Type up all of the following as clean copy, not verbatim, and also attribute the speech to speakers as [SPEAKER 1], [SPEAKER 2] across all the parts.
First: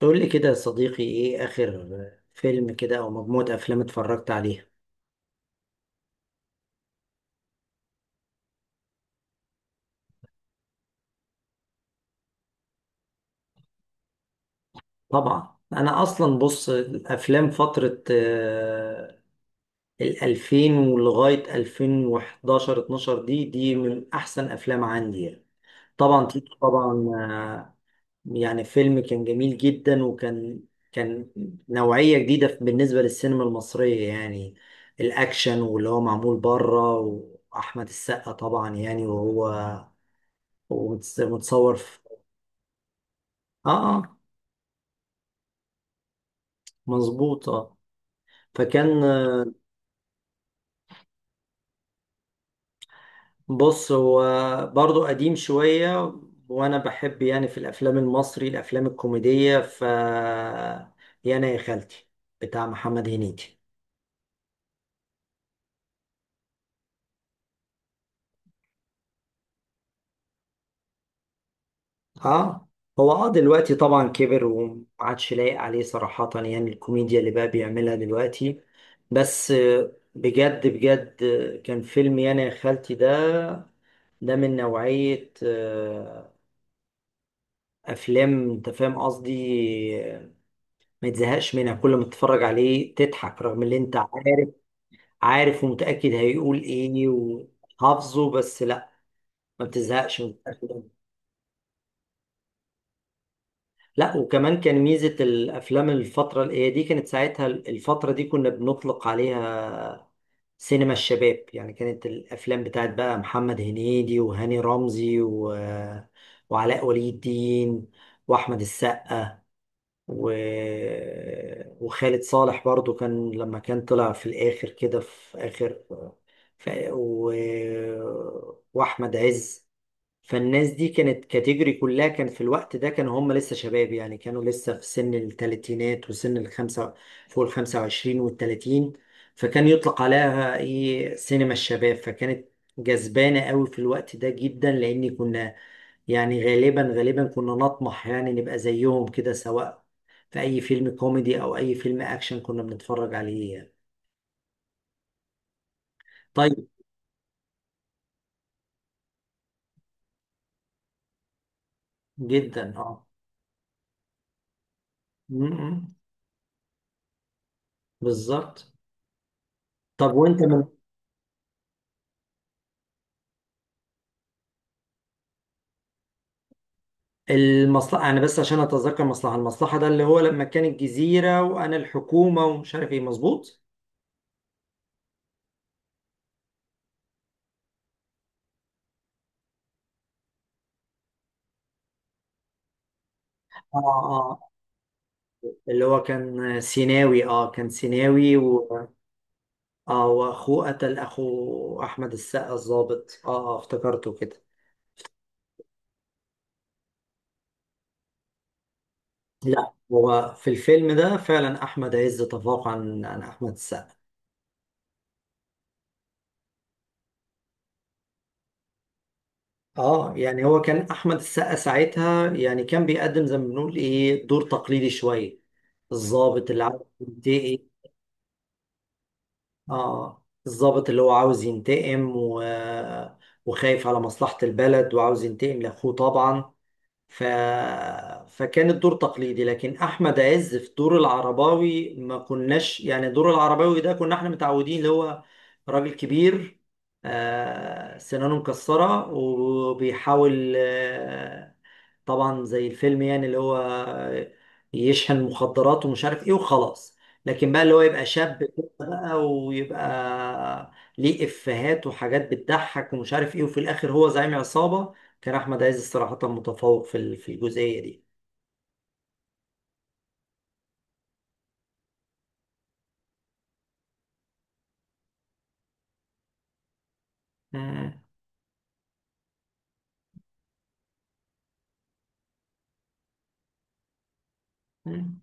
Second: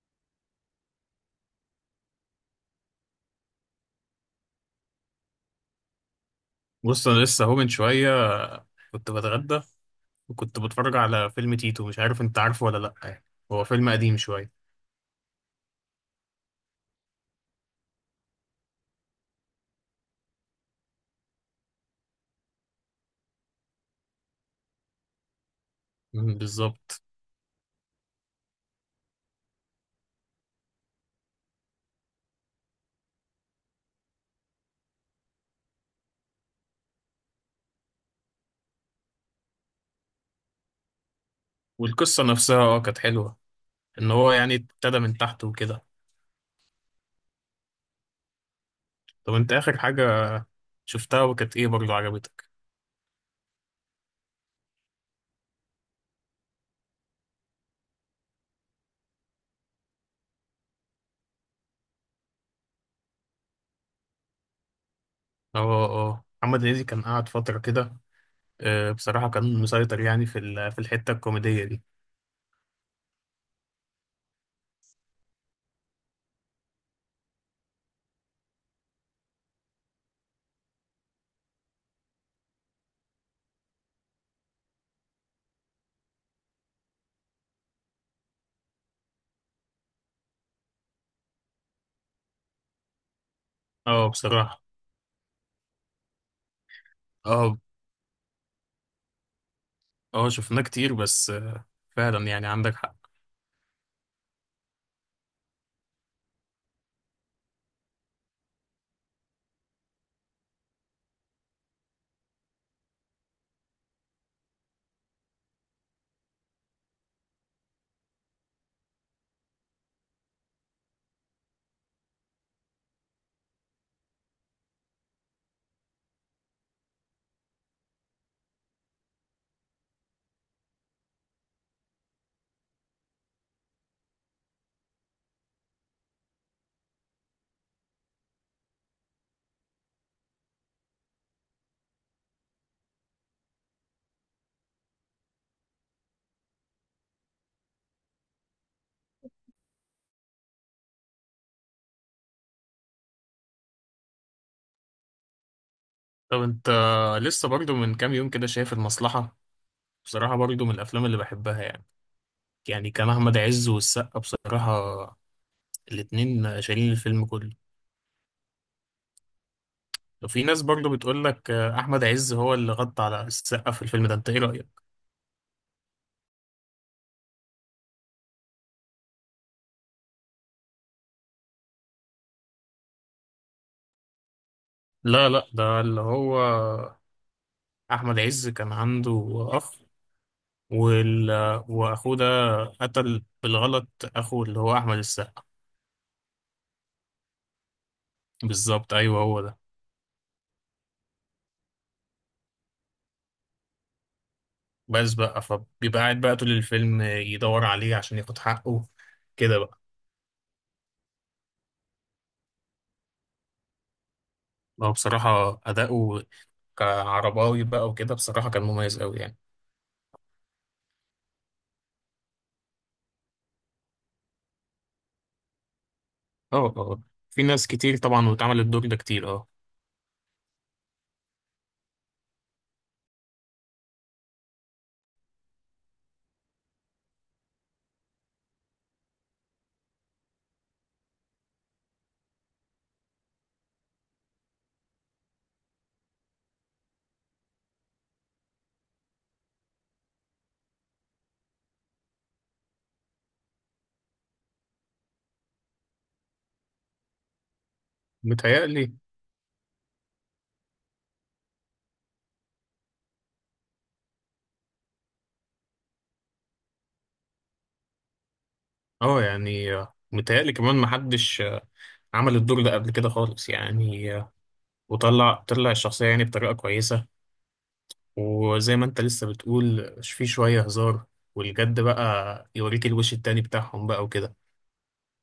[SPEAKER 1] تقول لي كده يا صديقي ايه اخر فيلم كده او مجموعة افلام اتفرجت عليها؟
[SPEAKER 2] بص، انا لسه اهو من شويه كنت بتغدى وكنت بتفرج على فيلم تيتو. مش عارف انت عارفه ولا لا، يعني هو فيلم قديم شويه.
[SPEAKER 1] طبعا، انا اصلا بص الافلام فترة الالفين ولغاية 2011 12، دي من احسن افلام عندي يعني. طبعا
[SPEAKER 2] مم،
[SPEAKER 1] تيتو، طبعا.
[SPEAKER 2] بالظبط.
[SPEAKER 1] يعني فيلم كان جميل جدا، وكان كان نوعية جديدة بالنسبة للسينما المصرية يعني، الاكشن واللي هو معمول بره، واحمد السقا طبعا يعني وهو ومتصور.
[SPEAKER 2] والقصه نفسها كانت حلوه،
[SPEAKER 1] اه
[SPEAKER 2] ان
[SPEAKER 1] اه،
[SPEAKER 2] هو يعني ابتدى من تحت وكده.
[SPEAKER 1] مظبوط، اه. فكان
[SPEAKER 2] طب
[SPEAKER 1] آه،
[SPEAKER 2] انت اخر حاجه شفتها وكانت ايه برضه عجبتك؟
[SPEAKER 1] بص، هو برضو قديم شوية، وانا بحب يعني في الافلام المصري الافلام الكوميدية، يا انا يا خالتي بتاع محمد هنيدي.
[SPEAKER 2] اه اه، محمد هنيدي كان قاعد فتره كده. بصراحه كان مسيطر يعني في الحته الكوميديه دي.
[SPEAKER 1] اه، هو دلوقتي طبعا كبر وما عادش لايق عليه صراحة، يعني الكوميديا اللي بقى بيعملها دلوقتي. بس بجد بجد، كان فيلم يا انا يا خالتي ده، من نوعية أفلام أنت فاهم قصدي، آه، ما تزهقش منها، كل ما تتفرج عليه تضحك رغم اللي انت
[SPEAKER 2] اه
[SPEAKER 1] عارف،
[SPEAKER 2] بصراحه،
[SPEAKER 1] عارف ومتأكد هيقول ايه
[SPEAKER 2] اه
[SPEAKER 1] وحافظه، بس لا، ما بتزهقش من
[SPEAKER 2] اه شفناه
[SPEAKER 1] الأفلام.
[SPEAKER 2] كتير، بس فعلا يعني عندك حق.
[SPEAKER 1] لا وكمان كان ميزة الافلام الفترة اللي هي دي، كانت ساعتها الفترة دي كنا بنطلق عليها سينما الشباب، يعني كانت الافلام بتاعت بقى محمد هنيدي وهاني رمزي وعلاء ولي الدين واحمد السقا و... وخالد صالح برضو، كان لما كان طلع في الاخر كده في اخر، ف... و... واحمد عز. فالناس دي كانت كاتيجوري كلها، كان في الوقت ده كانوا هم لسه شباب، يعني كانوا لسه في سن الثلاثينات وسن الخمسة فوق الخمسة وعشرين والتلاتين، فكان يطلق عليها ايه سينما الشباب، فكانت جذبانة قوي في الوقت ده جدا، لأن كنا يعني غالبا غالبا كنا نطمح يعني نبقى زيهم كده، سواء في أي فيلم كوميدي أو أي فيلم أكشن كنا بنتفرج عليه يعني.
[SPEAKER 2] طب
[SPEAKER 1] طيب،
[SPEAKER 2] انت لسه برضو من كام يوم كده شايف المصلحة؟ بصراحة برضو من الأفلام اللي بحبها، يعني
[SPEAKER 1] جدا
[SPEAKER 2] يعني
[SPEAKER 1] اه.
[SPEAKER 2] كان أحمد عز والسقا بصراحة
[SPEAKER 1] م- م.
[SPEAKER 2] الاتنين شايلين الفيلم كله.
[SPEAKER 1] بالظبط. طب وانت
[SPEAKER 2] وفي ناس
[SPEAKER 1] من
[SPEAKER 2] برضو بتقول لك أحمد عز هو اللي غطى على السقا في الفيلم ده، انت ايه رأيك؟
[SPEAKER 1] المصلحة، انا بس عشان اتذكر مصلحة، المصلحة ده اللي هو لما كان الجزيرة وانا الحكومة ومش عارف ايه، مظبوط.
[SPEAKER 2] لا لا، ده اللي هو أحمد عز كان عنده أخ، وال... وأخوه ده قتل
[SPEAKER 1] اه
[SPEAKER 2] بالغلط، أخوه
[SPEAKER 1] اه،
[SPEAKER 2] اللي هو أحمد السقا.
[SPEAKER 1] اللي هو كان سيناوي، اه
[SPEAKER 2] بالظبط، أيوه هو ده.
[SPEAKER 1] اه، واخوه قتل اخو احمد السقا، الضابط، اه. اه، افتكرته كده.
[SPEAKER 2] بس بقى فبيبقى قاعد بقى طول الفيلم يدور عليه عشان ياخد حقه كده
[SPEAKER 1] لا
[SPEAKER 2] بقى.
[SPEAKER 1] هو في الفيلم ده فعلا احمد عز تفوق عن احمد السقا.
[SPEAKER 2] هو بصراحة أداؤه كعرباوي بقى وكده بصراحة كان مميز أوي يعني.
[SPEAKER 1] اه، يعني هو كان احمد السقا ساعتها يعني كان بيقدم زي ما بنقول ايه دور تقليدي شوية، الضابط اللي
[SPEAKER 2] اه اه
[SPEAKER 1] عارف
[SPEAKER 2] اه. في
[SPEAKER 1] ينتقي،
[SPEAKER 2] ناس كتير طبعا واتعمل الدور ده كتير، اه
[SPEAKER 1] اه الضابط اللي هو عاوز ينتقم وخايف على مصلحة البلد وعاوز ينتقم لأخوه طبعا، ف... فكان الدور تقليدي. لكن احمد عز في دور العرباوي ما كناش، يعني دور العرباوي ده كنا احنا متعودين اللي هو راجل كبير، سنانه مكسرة وبيحاول، طبعا زي الفيلم يعني، اللي هو يشحن مخدرات ومش عارف ايه وخلاص. لكن بقى اللي هو يبقى شاب كده
[SPEAKER 2] متهيألي.
[SPEAKER 1] بقى، ويبقى ليه افيهات وحاجات بتضحك ومش عارف ايه، وفي الاخر هو زعيم عصابة. كان احمد عز صراحة متفوق في في الجزئية دي.
[SPEAKER 2] اه يعني متهيألي كمان محدش عمل الدور ده قبل كده خالص، يعني وطلع الشخصية يعني بطريقة كويسة.
[SPEAKER 1] مم.
[SPEAKER 2] وزي ما انت لسه بتقول في شوية هزار، والجد بقى يوريك الوش التاني بتاعهم بقى وكده.
[SPEAKER 1] مم.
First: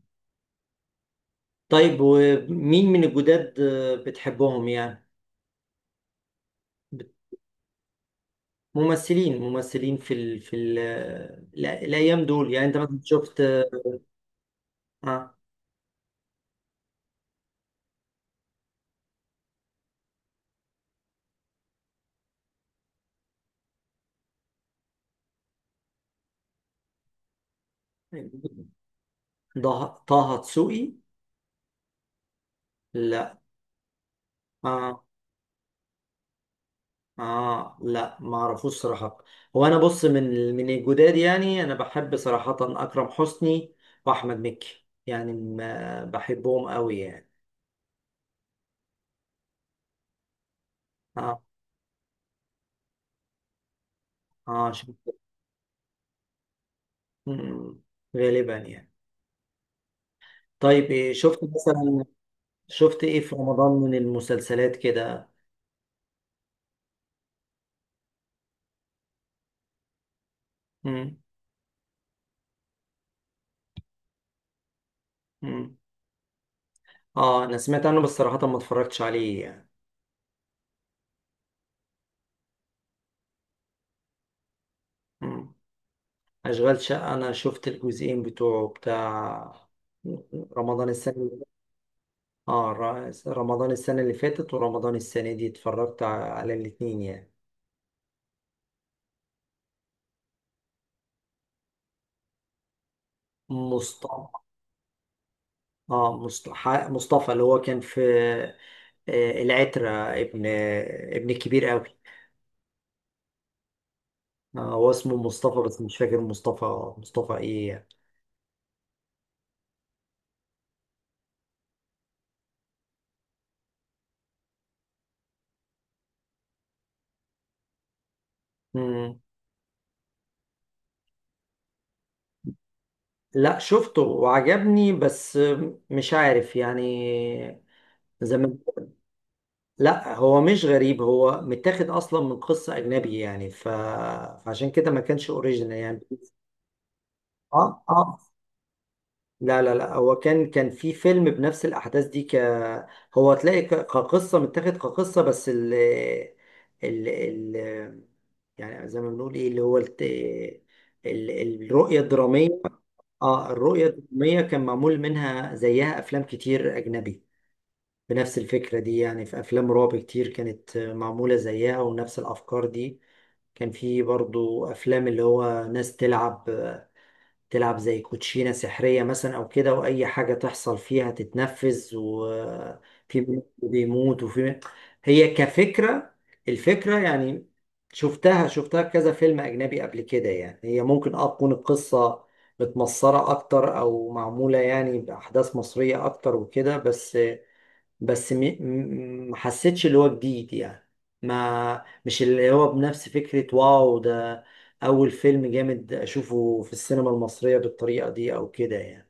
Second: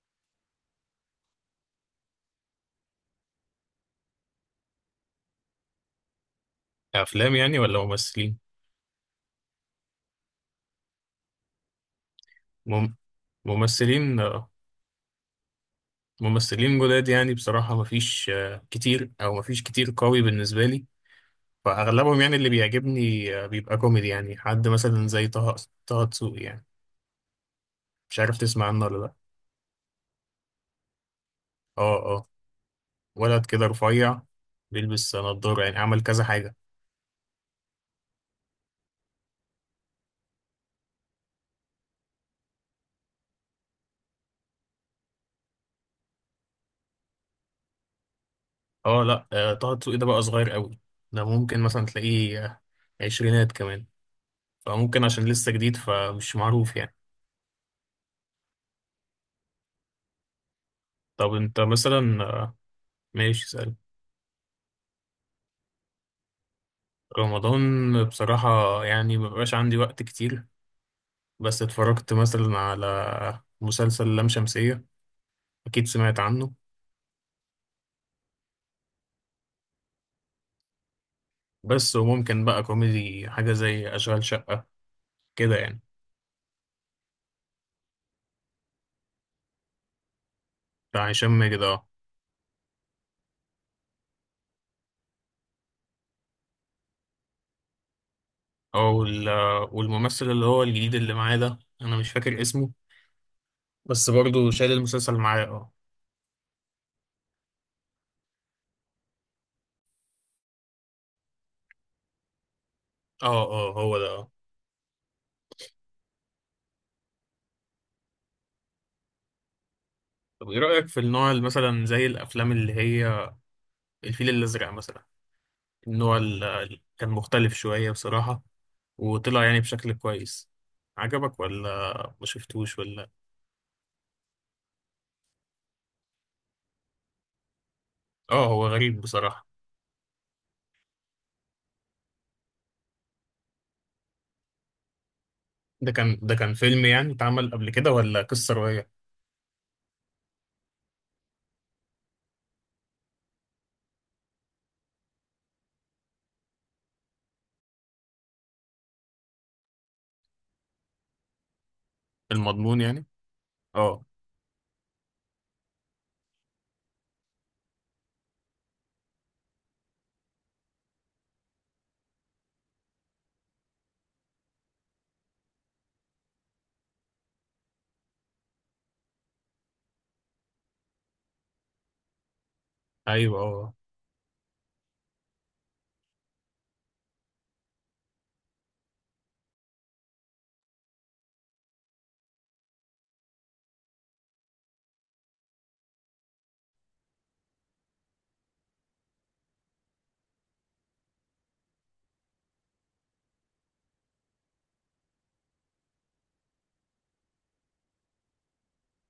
[SPEAKER 1] طيب، ومين من الجداد بتحبهم يعني؟ بت-
[SPEAKER 2] أفلام يعني ولا ممثلين؟
[SPEAKER 1] ممثلين في الايام دول يعني، انت
[SPEAKER 2] مم-
[SPEAKER 1] مثلا شفت؟
[SPEAKER 2] ممثلين.
[SPEAKER 1] آه.
[SPEAKER 2] ممثلين جداد يعني، بصراحة مفيش كتير، أو مفيش كتير قوي بالنسبة لي. فأغلبهم يعني اللي بيعجبني بيبقى كوميدي، يعني حد مثلا زي طه دسوقي يعني. مش عارف تسمع عنه ولا لأ.
[SPEAKER 1] طه دسوقي؟
[SPEAKER 2] اه اه،
[SPEAKER 1] لا.
[SPEAKER 2] ولد كده رفيع،
[SPEAKER 1] اه
[SPEAKER 2] بيلبس نضارة، يعني عمل كذا حاجة.
[SPEAKER 1] اه، لا ما اعرفوش صراحة. هو انا بص، من الجداد يعني انا بحب صراحة اكرم حسني واحمد مكي، يعني ما بحبهم قوي يعني.
[SPEAKER 2] اه لأ، طه دسوقي ده بقى صغير قوي. ده
[SPEAKER 1] اه
[SPEAKER 2] ممكن مثلا تلاقيه عشرينات كمان.
[SPEAKER 1] اه.
[SPEAKER 2] فممكن عشان لسه جديد فمش معروف يعني.
[SPEAKER 1] مم. غالبا يعني. طيب، إيه
[SPEAKER 2] طب
[SPEAKER 1] شفت
[SPEAKER 2] انت
[SPEAKER 1] مثلا
[SPEAKER 2] مثلا،
[SPEAKER 1] شفت ايه في
[SPEAKER 2] ماشي.
[SPEAKER 1] رمضان من المسلسلات كده؟
[SPEAKER 2] رمضان بصراحة يعني مبقاش عندي وقت كتير.
[SPEAKER 1] مم.
[SPEAKER 2] بس اتفرجت مثلا على مسلسل لام شمسية،
[SPEAKER 1] مم.
[SPEAKER 2] أكيد سمعت عنه.
[SPEAKER 1] اه، انا سمعت عنه بس صراحة ما اتفرجتش عليه يعني.
[SPEAKER 2] بس وممكن بقى كوميدي حاجة زي أشغال شقة
[SPEAKER 1] مم.
[SPEAKER 2] كده يعني،
[SPEAKER 1] اشغال شقة، انا شفت الجزئين بتوعه، بتاع رمضان
[SPEAKER 2] بتاع
[SPEAKER 1] السنة
[SPEAKER 2] هشام
[SPEAKER 1] اللي،
[SPEAKER 2] ماجد. اه،
[SPEAKER 1] اه رمضان السنة اللي فاتت ورمضان السنة دي، اتفرجت على الاتنين يعني.
[SPEAKER 2] أو والممثل اللي هو الجديد اللي معاه ده أنا مش فاكر اسمه، بس
[SPEAKER 1] مصطفى.
[SPEAKER 2] برضه شايل المسلسل معاه. اه
[SPEAKER 1] اه مصطفى اللي هو كان في العترة، ابن ابن كبير قوي.
[SPEAKER 2] اه، اه هو ده اه.
[SPEAKER 1] هو اسمه مصطفى، بس مش فاكر مصطفى مصطفى ايه يعني.
[SPEAKER 2] طب ايه رأيك في النوع اللي مثلا زي الأفلام اللي هي الفيل الأزرق مثلا؟ النوع اللي كان مختلف شوية بصراحة،
[SPEAKER 1] مم.
[SPEAKER 2] وطلع يعني بشكل كويس. عجبك ولا ما شفتوش ولا؟
[SPEAKER 1] لا شفته وعجبني، بس مش عارف يعني، زي
[SPEAKER 2] اه،
[SPEAKER 1] ما.
[SPEAKER 2] هو غريب بصراحة.
[SPEAKER 1] لا هو مش غريب، هو متاخد اصلا من قصة اجنبي يعني، فعشان كده ما كانش اوريجينال
[SPEAKER 2] ده
[SPEAKER 1] يعني.
[SPEAKER 2] كان ده كان فيلم يعني اتعمل قبل
[SPEAKER 1] اه
[SPEAKER 2] كده،
[SPEAKER 1] اه،
[SPEAKER 2] ولا قصة رواية؟
[SPEAKER 1] لا لا لا، هو كان في فيلم بنفس الأحداث دي، هو تلاقي كقصة، متاخد كقصة، بس ال ال ال يعني زي ما بنقول ايه، اللي هو ال... الرؤية الدرامية.
[SPEAKER 2] المضمون يعني.
[SPEAKER 1] اه، الرؤية
[SPEAKER 2] اه،
[SPEAKER 1] الدرامية كان معمول منها زيها أفلام كتير أجنبي بنفس الفكرة دي، يعني في أفلام رعب كتير كانت معمولة زيها ونفس الأفكار دي. كان في برضو أفلام اللي هو ناس تلعب، زي كوتشينة سحرية مثلا أو كده، وأي حاجة تحصل فيها تتنفذ وفي
[SPEAKER 2] ايوه
[SPEAKER 1] بني
[SPEAKER 2] اه.
[SPEAKER 1] بيموت وفي، هي كفكرة الفكرة يعني، شفتها في كذا فيلم أجنبي قبل كده يعني. هي ممكن تكون القصة متمصرة أكتر أو معمولة يعني بأحداث مصرية أكتر وكده، بس ما حسيتش اللي هو جديد يعني، ما مش اللي هو بنفس فكرة، واو ده أول فيلم جامد أشوفه في السينما المصرية بالطريقة دي أو كده يعني.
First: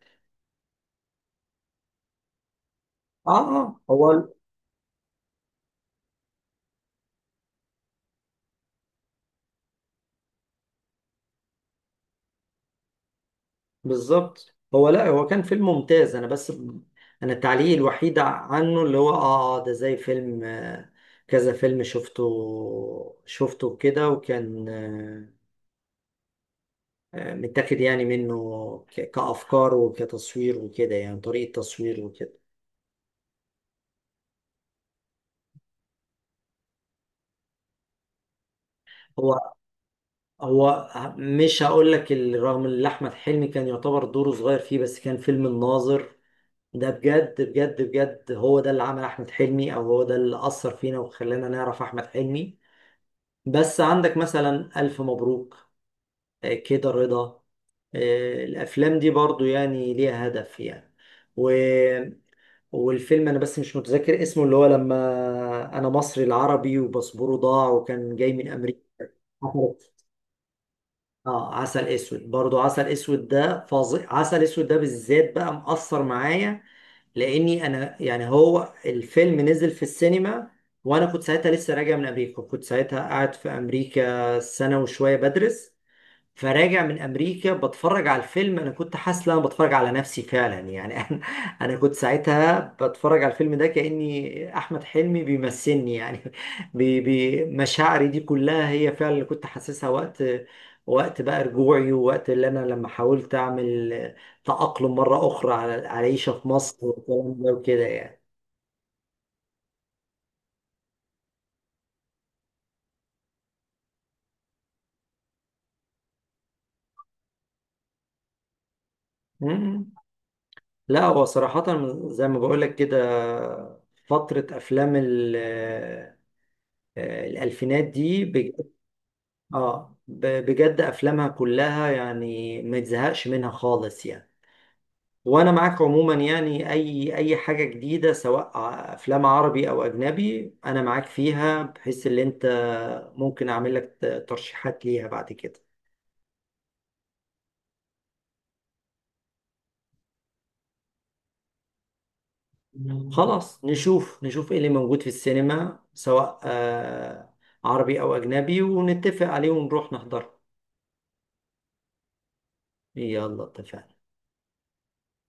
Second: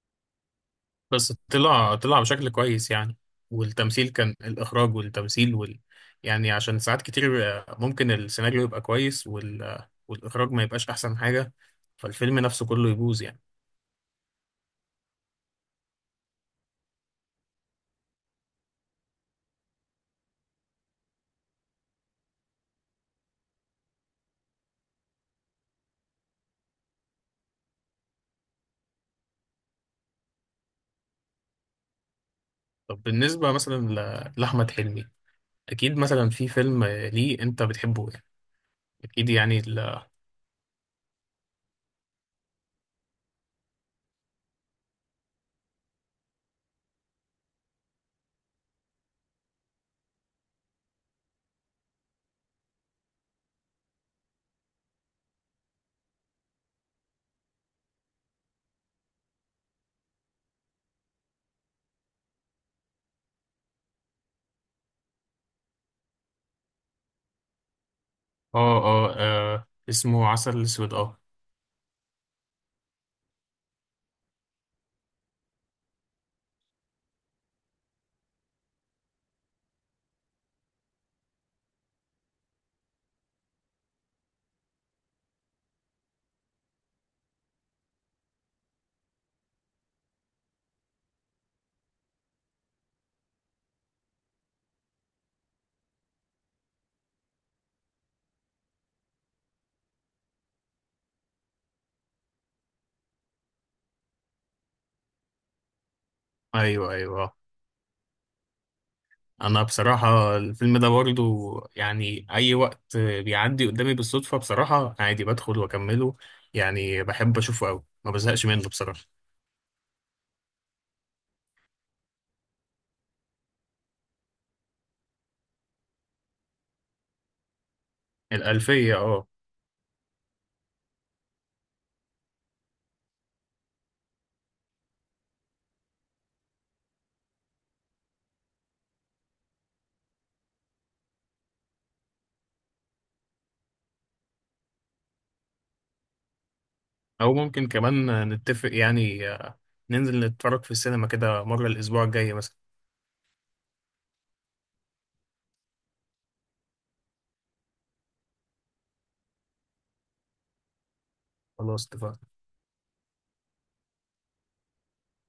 [SPEAKER 2] بس طلع بشكل كويس يعني،
[SPEAKER 1] آه
[SPEAKER 2] والتمثيل
[SPEAKER 1] هو
[SPEAKER 2] كان، الاخراج والتمثيل يعني عشان ساعات كتير ممكن السيناريو يبقى كويس والاخراج ما يبقاش احسن حاجة، فالفيلم نفسه كله يبوظ يعني.
[SPEAKER 1] بالظبط. لا، هو كان فيلم ممتاز، أنا بس، أنا التعليق الوحيد عنه اللي هو ده زي فيلم، كذا فيلم شفته كده، وكان متاخد يعني منه كأفكار وكتصوير وكده، يعني طريقة تصوير وكده.
[SPEAKER 2] طب بالنسبة مثلا لأحمد حلمي، أكيد مثلا في فيلم ليه أنت بتحبه. اكيد
[SPEAKER 1] هو
[SPEAKER 2] يعني اه
[SPEAKER 1] هو مش هقول لك، رغم ان احمد حلمي كان يعتبر دوره صغير فيه، بس كان فيلم الناظر ده، بجد بجد بجد، هو ده اللي عمل احمد حلمي، او هو ده اللي اثر فينا وخلانا نعرف احمد حلمي. بس عندك مثلا الف مبروك، كده رضا، الافلام دي برضو يعني ليها هدف يعني، و... والفيلم، انا بس مش متذكر اسمه، اللي هو لما انا مصري العربي وباسبوره ضاع وكان جاي من امريكا.
[SPEAKER 2] اه. اسمه عسل اسود اه.
[SPEAKER 1] اه، عسل اسود، برضو عسل اسود ده فظيع، عسل اسود ده بالذات بقى مأثر معايا، لاني انا يعني، هو الفيلم نزل في السينما وانا كنت ساعتها لسه راجع من امريكا، كنت ساعتها قاعد في امريكا سنة وشوية بدرس. فراجع من امريكا، بتفرج على الفيلم، انا كنت حاسس ان انا بتفرج على نفسي فعلا يعني. انا كنت ساعتها بتفرج على الفيلم ده، كاني احمد حلمي بيمثلني يعني. بي بي مشاعري دي كلها هي فعلا اللي كنت حاسسها، وقت بقى رجوعي، ووقت اللي انا لما حاولت اعمل تأقلم مرة اخرى على العيشة في مصر
[SPEAKER 2] ايوه ايوه.
[SPEAKER 1] والكلام ده وكده يعني.
[SPEAKER 2] انا بصراحه الفيلم ده برضو يعني اي وقت بيعدي قدامي بالصدفه بصراحه عادي بدخل واكمله، يعني بحب اشوفه قوي ما بزهقش منه بصراحه.
[SPEAKER 1] مم. لا هو صراحة، زي ما بقول لك كده، فترة افلام الألفينات دي،
[SPEAKER 2] الالفيه اه.
[SPEAKER 1] اه، بجد افلامها كلها يعني ما تزهقش منها خالص يعني. وانا معاك عموما، يعني اي حاجه جديده، سواء افلام عربي او اجنبي انا معاك فيها، بحيث ان انت ممكن اعمل لك ترشيحات ليها بعد كده.
[SPEAKER 2] او ممكن كمان نتفق يعني ننزل نتفرج في السينما كده مره الاسبوع الجاي مثلا.
[SPEAKER 1] خلاص، نشوف نشوف ايه اللي موجود في السينما، سواء عربي او اجنبي، ونتفق عليه ونروح نحضره.
[SPEAKER 2] خلاص اتفقنا.
[SPEAKER 1] يلا اتفقنا.